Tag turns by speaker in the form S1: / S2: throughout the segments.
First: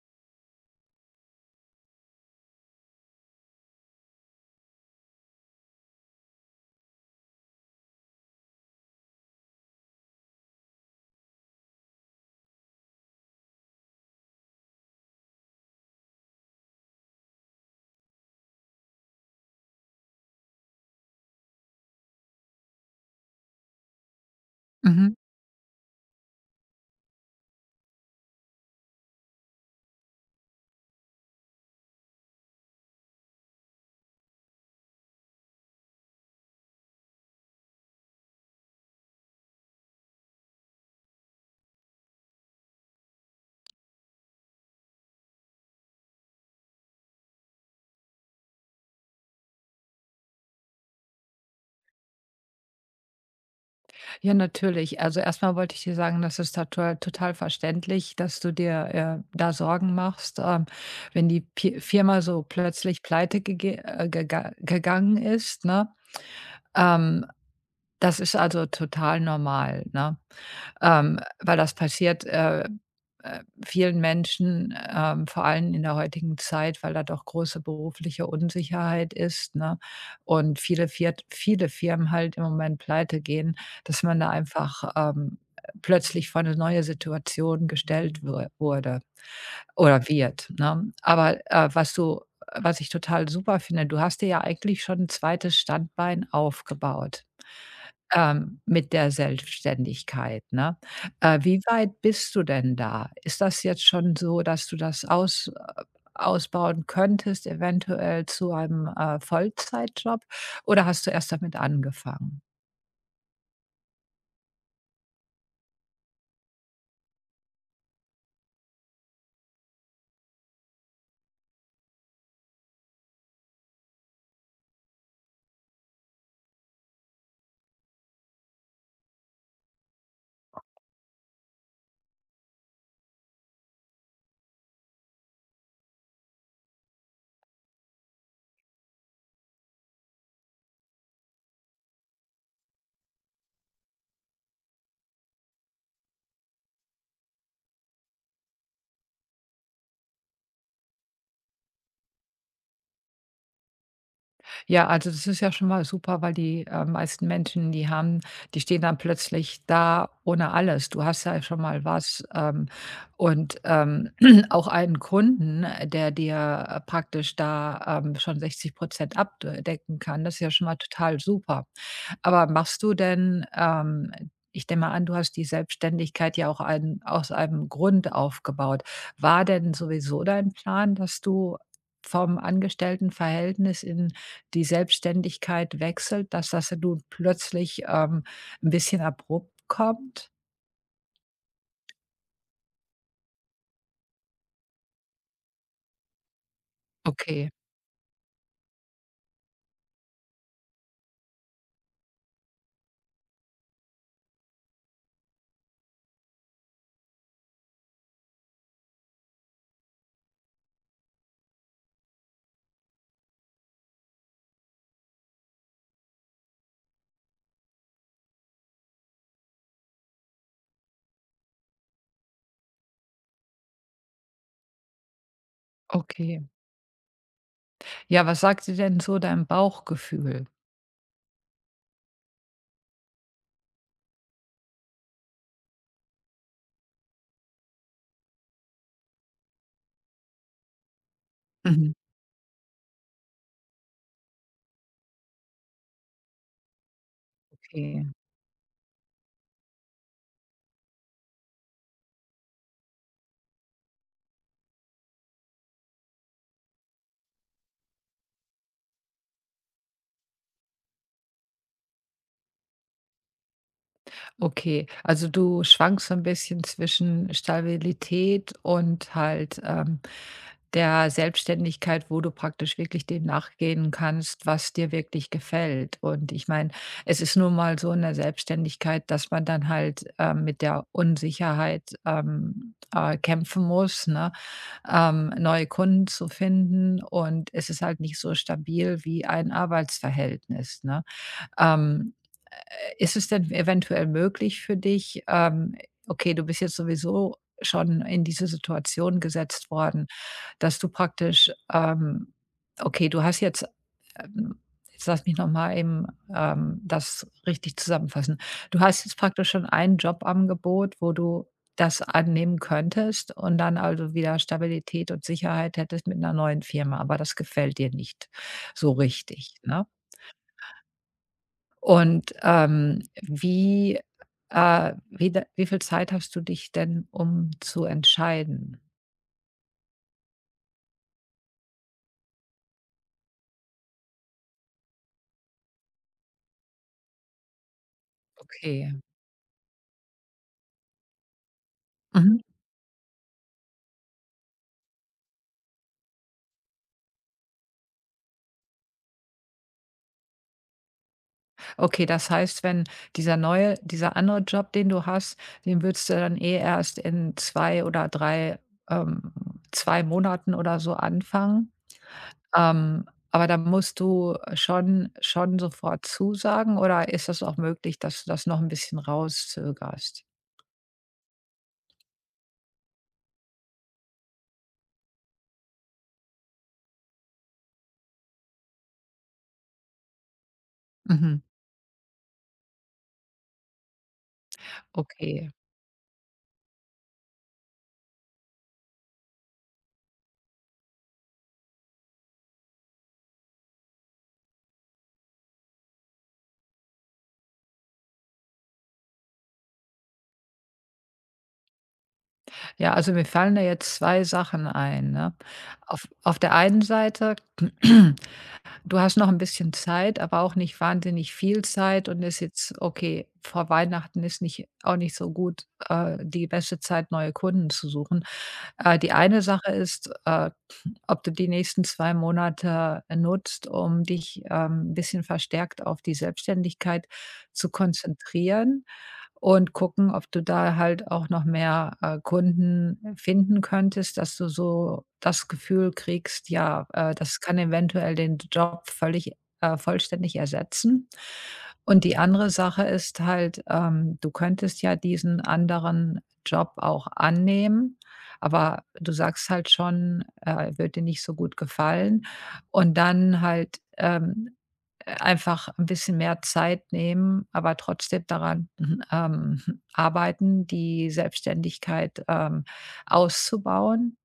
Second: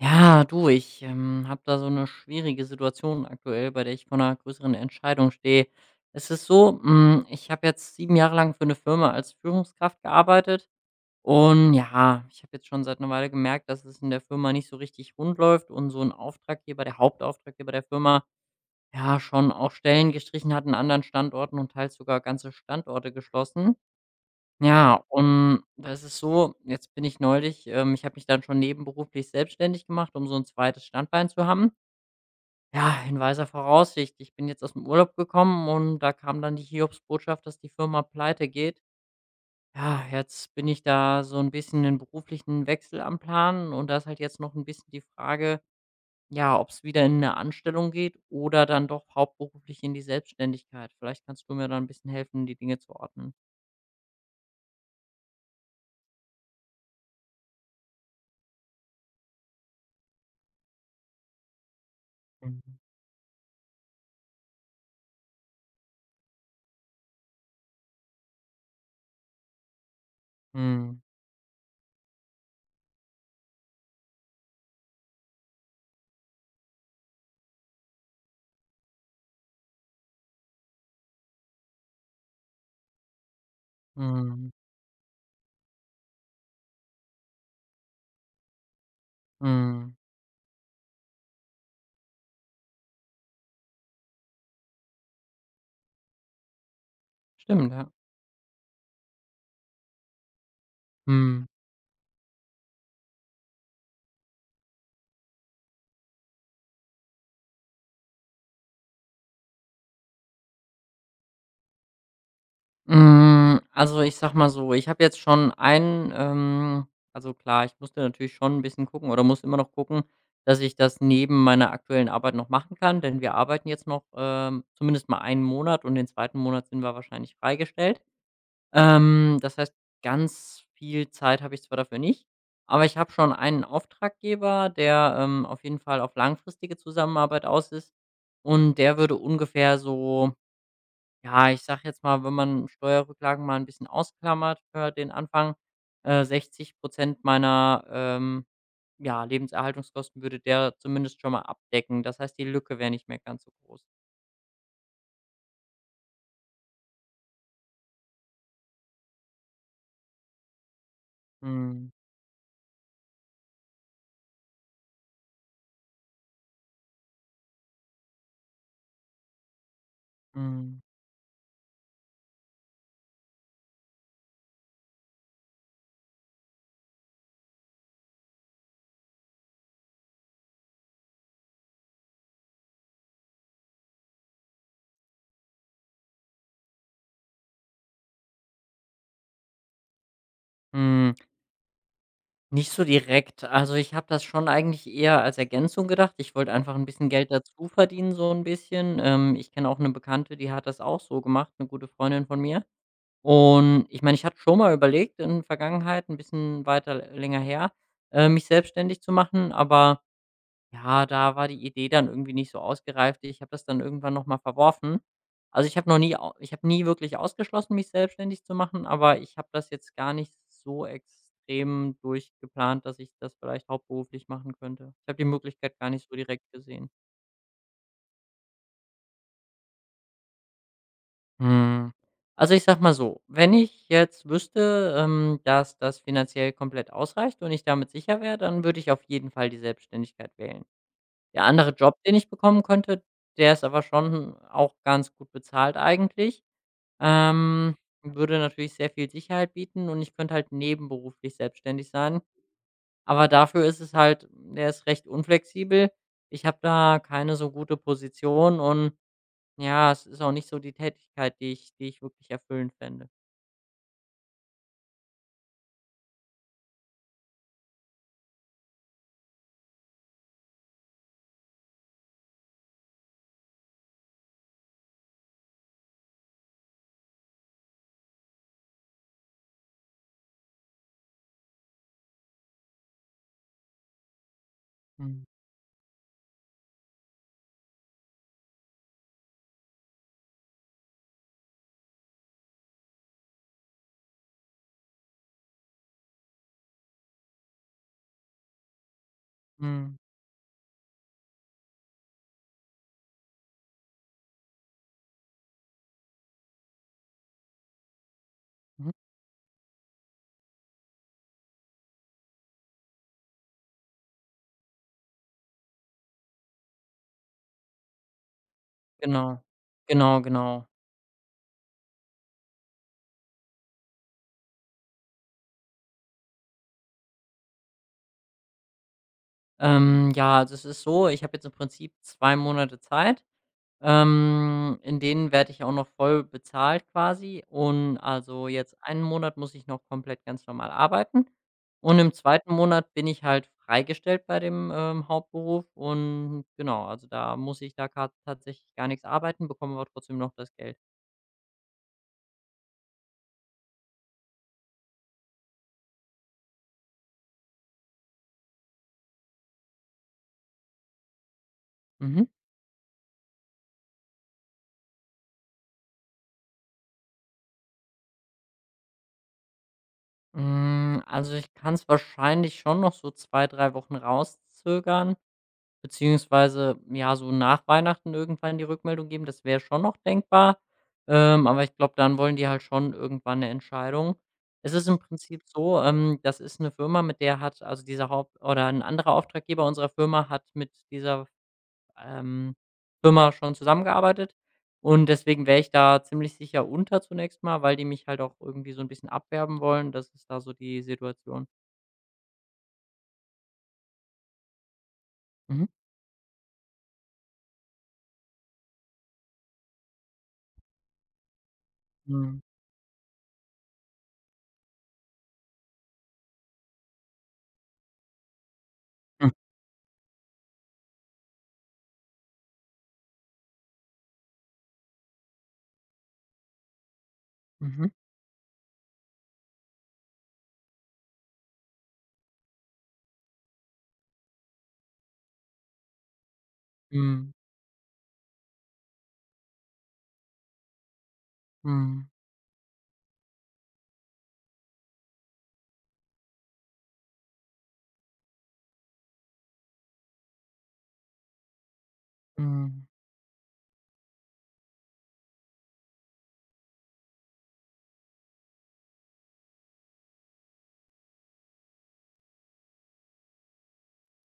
S1: Ja, du, ich habe da so eine schwierige Situation aktuell, bei der ich vor einer größeren Entscheidung stehe. Es ist so, ich habe jetzt 7 Jahre lang für eine Firma als Führungskraft gearbeitet und ja, ich habe jetzt schon seit einer Weile gemerkt, dass es in der Firma nicht so richtig rund läuft und so ein Auftraggeber der Hauptauftraggeber der Firma, ja, schon auch Stellen gestrichen hat in anderen Standorten und teils sogar ganze Standorte geschlossen. Ja,
S2: Mhm.
S1: und das ist so, jetzt bin ich neulich ich habe mich dann schon nebenberuflich selbstständig gemacht, um so ein zweites Standbein zu haben. Ja, in weiser Voraussicht, ich bin jetzt aus dem Urlaub gekommen und da kam dann die Hiobsbotschaft, dass die Firma Pleite geht. Ja, jetzt bin ich da so ein bisschen den beruflichen Wechsel am Planen und da ist halt jetzt noch ein bisschen die Frage, ja, ob es wieder in eine Anstellung geht oder dann doch hauptberuflich in die Selbstständigkeit. Vielleicht kannst du mir da ein bisschen helfen, die Dinge zu ordnen.
S2: Ja, natürlich. Also erstmal wollte ich dir sagen, das ist total, total verständlich, dass du dir da Sorgen machst, wenn die Firma so
S1: Mhm.
S2: plötzlich pleite gege gega gegangen ist. Ne? Ähm, Das ist also total normal. Ne?
S1: Mhm.
S2: Weil das passiert, äh, vielen Menschen, vor allem in der heutigen Zeit, weil da doch große berufliche Unsicherheit ist, ne? Und viele Firmen halt im Moment Pleite gehen, dass man da
S1: Mhm.
S2: einfach, plötzlich vor eine neue Situation gestellt wurde
S1: Mhm.
S2: oder wird, ne? Aber, was ich total super finde, du hast dir ja eigentlich schon ein zweites Standbein aufgebaut.
S1: Stimmt, ja.
S2: Mit der Selbstständigkeit, ne?
S1: Mhm.
S2: Wie weit bist du denn da? Ist das jetzt schon so, dass du das ausbauen könntest, eventuell zu einem, Vollzeitjob, oder hast du erst damit angefangen?
S1: Also, ich sag mal so, ich habe jetzt schon einen also klar, ich musste natürlich schon ein bisschen gucken oder muss immer noch gucken, dass ich das neben meiner aktuellen Arbeit noch machen kann, denn wir arbeiten jetzt noch, zumindest mal einen Monat und den zweiten Monat sind wir wahrscheinlich freigestellt. Das heißt, ganz viel Zeit habe ich zwar dafür nicht, aber ich habe schon einen Auftraggeber, der, auf jeden Fall auf langfristige Zusammenarbeit aus ist und der würde ungefähr so. Ja, ich sag jetzt mal, wenn man Steuerrücklagen mal ein bisschen ausklammert für den Anfang, 60% meiner, ja, Lebenserhaltungskosten würde der zumindest schon mal abdecken. Das heißt, die Lücke wäre nicht mehr ganz so groß.
S2: Ja, also das ist ja schon mal super, weil die, meisten Menschen, die stehen dann plötzlich da ohne alles. Du hast ja schon mal
S1: Mhm,
S2: was, und, auch einen Kunden, der dir, praktisch da, schon 60% abdecken kann. Das ist ja schon mal
S1: mhm,
S2: total super. Aber machst du denn ich nehme mal an, du hast die Selbstständigkeit ja auch ein aus einem Grund aufgebaut. War denn sowieso dein Plan, dass du vom Angestelltenverhältnis in die Selbstständigkeit wechselt, dass das du plötzlich, 'n bisschen abrupt kommt?
S1: mhm. Nicht so direkt. Also, ich habe das schon eigentlich eher als Ergänzung gedacht. Ich wollte einfach ein bisschen Geld
S2: Okay,
S1: dazu verdienen, so ein bisschen. Ich kenne auch eine Bekannte, die hat das auch so gemacht, eine gute Freundin von mir. Und ich meine, ich hatte schon mal überlegt in der Vergangenheit, ein bisschen weiter länger her, mich selbstständig zu machen, aber ja, da war die Idee dann irgendwie nicht so ausgereift. Ich habe das dann irgendwann noch mal verworfen. Also, ich habe nie wirklich ausgeschlossen, mich selbstständig zu machen, aber ich habe das jetzt gar nicht so extrem durchgeplant, dass ich das vielleicht hauptberuflich machen könnte. Ich habe die Möglichkeit gar nicht so
S2: okay.
S1: direkt gesehen.
S2: Ja, was sagt dir denn so dein Bauchgefühl?
S1: Hm, also, ich sage mal so, wenn ich jetzt wüsste, dass das finanziell komplett ausreicht und ich damit sicher wäre, dann würde ich auf jeden Fall die Selbstständigkeit wählen. Der andere Job,
S2: Mhm.
S1: den ich bekommen könnte, der ist aber schon auch ganz gut bezahlt eigentlich, ähm,
S2: Okay.
S1: würde natürlich sehr viel Sicherheit bieten und ich könnte halt nebenberuflich selbstständig sein. Aber dafür ist es halt der ist recht unflexibel. Ich habe da keine so gute Position und ja, es ist auch nicht so die Tätigkeit, die ich wirklich erfüllend fände.
S2: Okay, also du schwankst so ein bisschen zwischen Stabilität und halt, der Selbstständigkeit, wo du praktisch wirklich dem nachgehen kannst, was dir wirklich gefällt. Und ich meine, es ist nun mal so in der Selbstständigkeit, dass man dann halt, mit der Unsicherheit, kämpfen muss, ne,
S1: Mhm.
S2: neue Kunden zu finden, und es ist halt nicht so stabil wie ein Arbeitsverhältnis, ne? Ähm Ist es denn eventuell möglich für dich, okay, du bist jetzt sowieso schon in diese Situation gesetzt
S1: Mhm.
S2: worden, dass du praktisch, okay, du hast jetzt, ähm, jetzt lass mich noch mal eben, das richtig zusammenfassen. Du
S1: Mhm.
S2: hast jetzt praktisch schon ein Jobangebot, wo du das annehmen könntest und dann also wieder Stabilität und Sicherheit hättest mit einer neuen Firma, aber das gefällt dir nicht so
S1: Genau.
S2: richtig, ne?
S1: Genau, genau.
S2: Und, wie viel Zeit hast du dich denn, um zu entscheiden?
S1: Ja, also es ist so, ich habe jetzt im Prinzip 2 Monate Zeit. In denen werde ich auch noch voll bezahlt quasi und also jetzt
S2: Okay.
S1: einen Monat muss ich noch komplett ganz normal arbeiten und im
S2: Mhm.
S1: zweiten Monat bin ich halt freigestellt bei dem, Hauptberuf und genau, also da muss ich da grad tatsächlich gar nichts arbeiten, bekomme aber trotzdem noch das Geld.
S2: Okay, das heißt, wenn dieser andere Job, den du hast, den würdest du dann eh erst in 2 oder 3 ähm 2 Monaten oder so anfangen?
S1: Mhm.
S2: Aber da musst du schon sofort zusagen, oder ist das auch möglich, dass du das noch ein bisschen rauszögerst?
S1: Also, ich kann es wahrscheinlich schon noch so 2 3 Wochen rauszögern, beziehungsweise, ja, so nach Weihnachten irgendwann die Rückmeldung geben. Das wäre schon noch denkbar.
S2: Mhm,
S1: Aber ich glaube, dann wollen die halt schon irgendwann eine Entscheidung. Es ist im Prinzip
S2: okay.
S1: so, das ist eine Firma, mit der hat also, dieser Haupt oder ein anderer Auftraggeber unserer Firma hat mit dieser ähm, Firma schon zusammengearbeitet und deswegen wäre ich da ziemlich sicher unter zunächst mal, weil die mich halt auch irgendwie so ein bisschen abwerben wollen. Das ist da so die Situation.
S2: Ja, also mir fallen da jetzt 2 Sachen ein, ne?
S1: Mhm.
S2: Auf der einen Seite, du hast noch ein bisschen Zeit, aber auch nicht wahnsinnig viel Zeit, und
S1: Mhm.
S2: ist jetzt okay, vor Weihnachten ist nicht, auch nicht so gut, die beste Zeit, neue Kunden zu suchen. Die eine Sache ist, ob du die nächsten 2 Monate nutzt, um dich, 'n bisschen verstärkt auf die Selbstständigkeit zu
S1: Mhm.
S2: konzentrieren, und gucken, ob du da halt auch noch mehr, Kunden finden könntest, dass du so das Gefühl kriegst, ja,
S1: Mhm.
S2: das kann eventuell den Job völlig vollständig ersetzen. Und
S1: Mhm.
S2: die andere Sache ist halt, du könntest ja diesen anderen Job auch annehmen, aber du sagst halt schon, wird dir nicht so gut gefallen,
S1: Mhm.
S2: und dann halt, einfach ein bisschen mehr Zeit nehmen, aber trotzdem daran, arbeiten, die Selbstständigkeit, auszubauen.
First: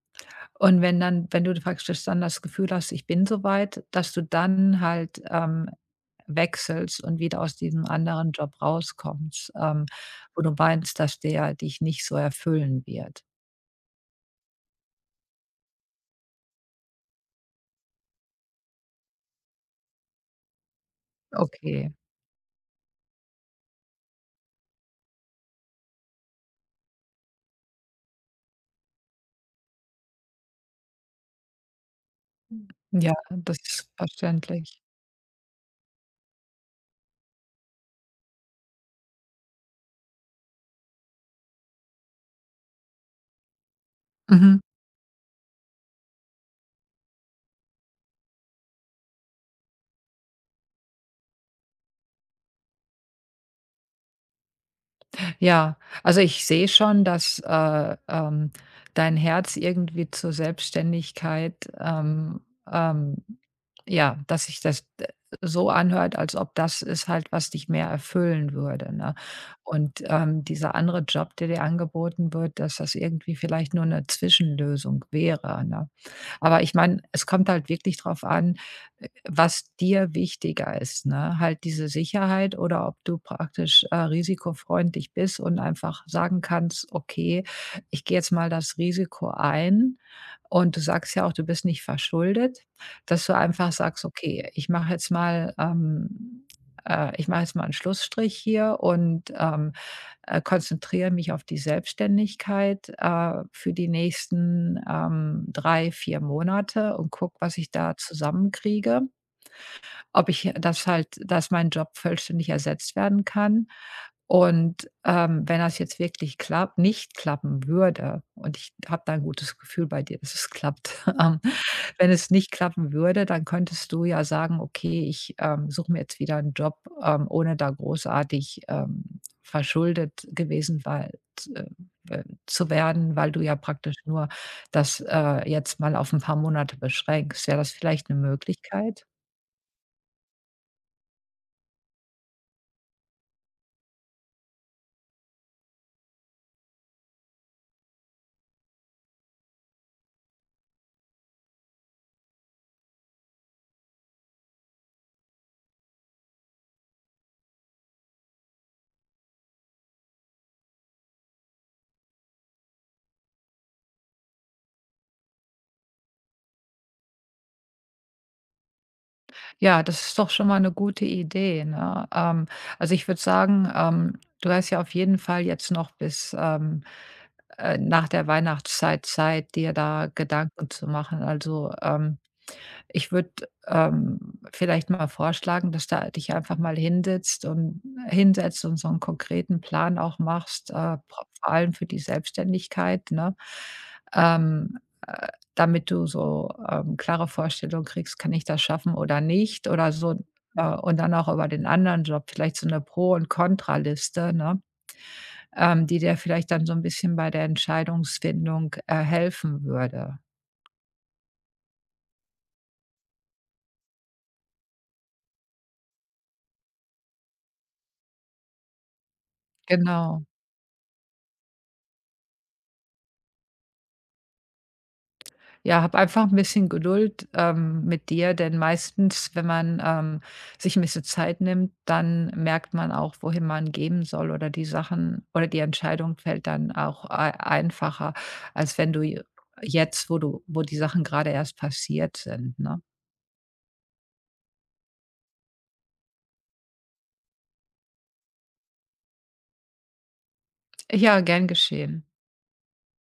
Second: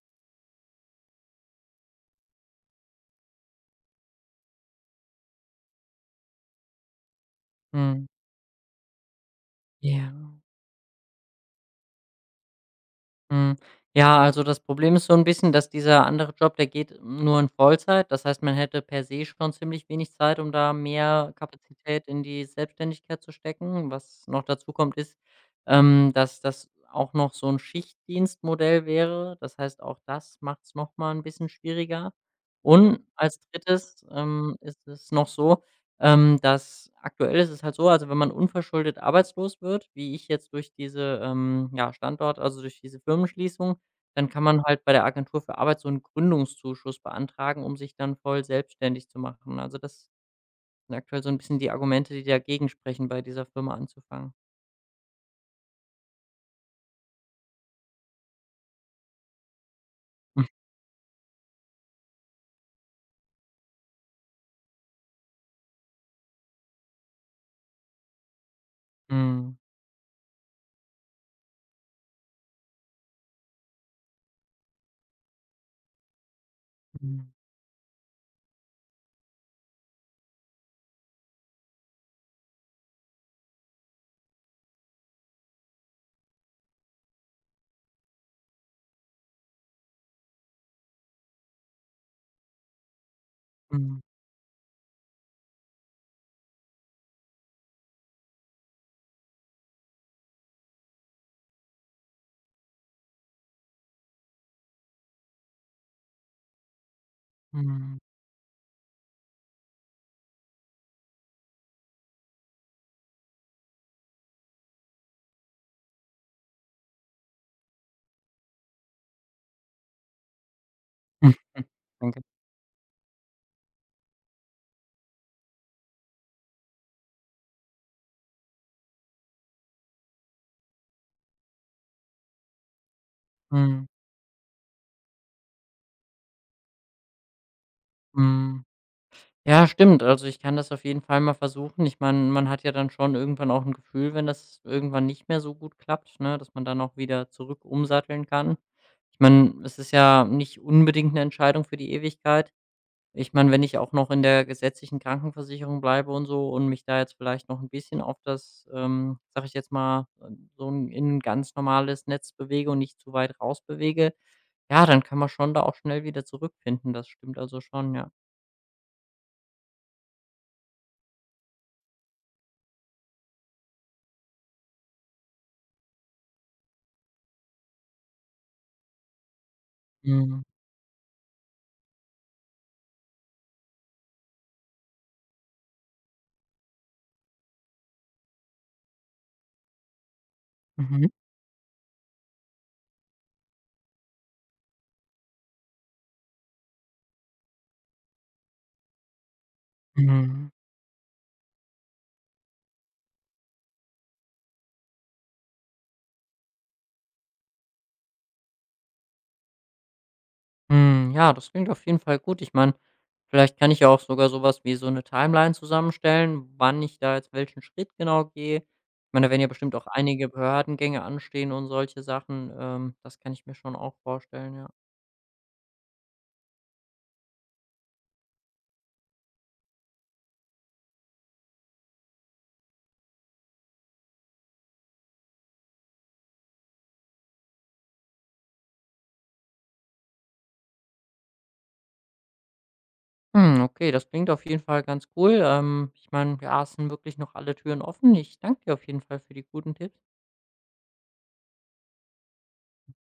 S2: Und wenn du praktisch dann das Gefühl hast: „Ich bin soweit“, dass du dann halt, wechselst und wieder aus diesem
S1: Mhm.
S2: anderen Job rauskommst,
S1: Ja.
S2: wo du meinst, dass der dich nicht so erfüllen wird.
S1: Mhm. Ja, also das Problem ist so ein bisschen, dass dieser andere Job, der geht nur in Vollzeit. Das heißt, man hätte per se schon ziemlich wenig Zeit, um da mehr
S2: Okay.
S1: Kapazität in die Selbstständigkeit zu stecken. Was noch dazu kommt, ist, dass das auch noch so ein Schichtdienstmodell wäre. Das heißt, auch das macht's noch mal ein bisschen schwieriger. Und
S2: Ja,
S1: als
S2: das ist
S1: drittes
S2: verständlich.
S1: ist es noch so dass aktuell ist es halt so, also wenn man unverschuldet arbeitslos wird, wie ich jetzt durch diese, ja, Standort also durch diese Firmenschließung, dann kann
S2: Mhm.
S1: man halt bei der Agentur für Arbeit so einen Gründungszuschuss beantragen, um sich dann voll selbstständig zu machen. Also, das sind aktuell so ein bisschen die Argumente, die dagegen sprechen, bei dieser Firma anzufangen.
S2: Ja, also ich sehe schon, dass dein Herz irgendwie zur Selbstständigkeit, ähm, ja, dass sich das d so anhört, als ob das ist, halt, was dich mehr erfüllen würde, ne?
S1: Mhm.
S2: Und, dieser andere Job, der dir angeboten wird, dass das irgendwie vielleicht nur eine Zwischenlösung wäre, ne? Aber ich meine,
S1: Mhm.
S2: es kommt halt wirklich drauf an, was dir wichtiger ist, ne? Halt diese Sicherheit, oder ob du praktisch, risikofreundlich bist und einfach sagen kannst: „Okay, ich gehe jetzt mal das Risiko ein.“ Und du sagst ja auch, du bist nicht verschuldet, dass du einfach
S1: Mhm.
S2: sagst: „Okay, ich mache jetzt mal, ich mache jetzt mal einen Schlussstrich hier, und, konzentriere mich auf die Selbstständigkeit für die nächsten 3, 4 Monate und gucke, was ich da
S1: Mhm.
S2: zusammenkriege, ob ich das halt, dass mein Job vollständig ersetzt werden kann.“ Und, wenn das jetzt wirklich klappt nicht klappen würde, und ich habe da ein gutes Gefühl bei dir, dass es klappt. Wenn
S1: Danke.
S2: es nicht klappen würde, dann könntest du ja sagen: „Okay, ich, suche mir jetzt wieder einen Job, ohne da großartig, verschuldet gewesen weil äh, zu werden“, weil du ja
S1: Mhm.
S2: praktisch nur das, jetzt mal auf ein paar Monate beschränkst. Wäre das vielleicht eine
S1: Mhm.
S2: Möglichkeit?
S1: Ja, stimmt. Also, ich kann das auf jeden Fall mal versuchen. Ich meine, man hat ja dann schon irgendwann auch ein Gefühl, wenn das irgendwann nicht mehr so gut klappt, ne, dass man dann auch wieder zurück umsatteln kann. Ich meine, es ist ja nicht unbedingt eine Entscheidung für die Ewigkeit. Ich meine, wenn ich auch noch in der gesetzlichen Krankenversicherung bleibe und so und mich da jetzt vielleicht noch ein bisschen auf das, sage ich jetzt mal, so 'n in ein ganz normales Netz bewege und nicht zu weit raus bewege, ja, dann kann man schon da auch schnell wieder zurückfinden. Das stimmt also schon, ja.
S2: Ja, das ist doch schon mal eine gute Idee, ne? Also, ich würde sagen, du hast ja auf jeden Fall jetzt noch bis, nach der Weihnachtszeit Zeit, dir da
S1: Mhm.
S2: Gedanken zu machen. Also, ich würde, vielleicht mal vorschlagen, dass du dich einfach mal hinsetzt und so einen konkreten Plan auch machst,
S1: Mhm.
S2: po vor allem für die Selbstständigkeit, ne? Ähm, äh, Damit du so, klare Vorstellung kriegst: „Kann ich das schaffen oder nicht?“ oder so,
S1: Mhm.
S2: und dann auch über den anderen Job vielleicht so eine Pro- und Kontraliste, ne, die dir vielleicht dann so ein bisschen bei der Entscheidungsfindung, helfen würde.
S1: Ja, das klingt auf jeden Fall gut. Ich meine, vielleicht kann ich ja auch sogar sowas wie so eine Timeline zusammenstellen, wann ich da jetzt welchen Schritt genau gehe. Ich meine, da werden ja bestimmt auch
S2: Genau.
S1: einige Behördengänge anstehen und solche Sachen. Das kann ich mir schon auch vorstellen, ja.
S2: Ja, habe einfach ein bisschen Geduld, mit dir, denn meistens, wenn man, sich ein bisschen Zeit nimmt, dann merkt man auch, wohin man geben soll, oder die Sachen, oder die Entscheidung fällt dann auch ei einfacher, als wenn du j jetzt, wo die Sachen gerade erst passiert sind, ne?
S1: Okay, das klingt auf jeden Fall ganz cool. Ich meine, ja, es sind wirklich noch alle Türen offen. Ich danke dir auf jeden Fall für die guten Tipps.
S2: Ja, gern geschehen.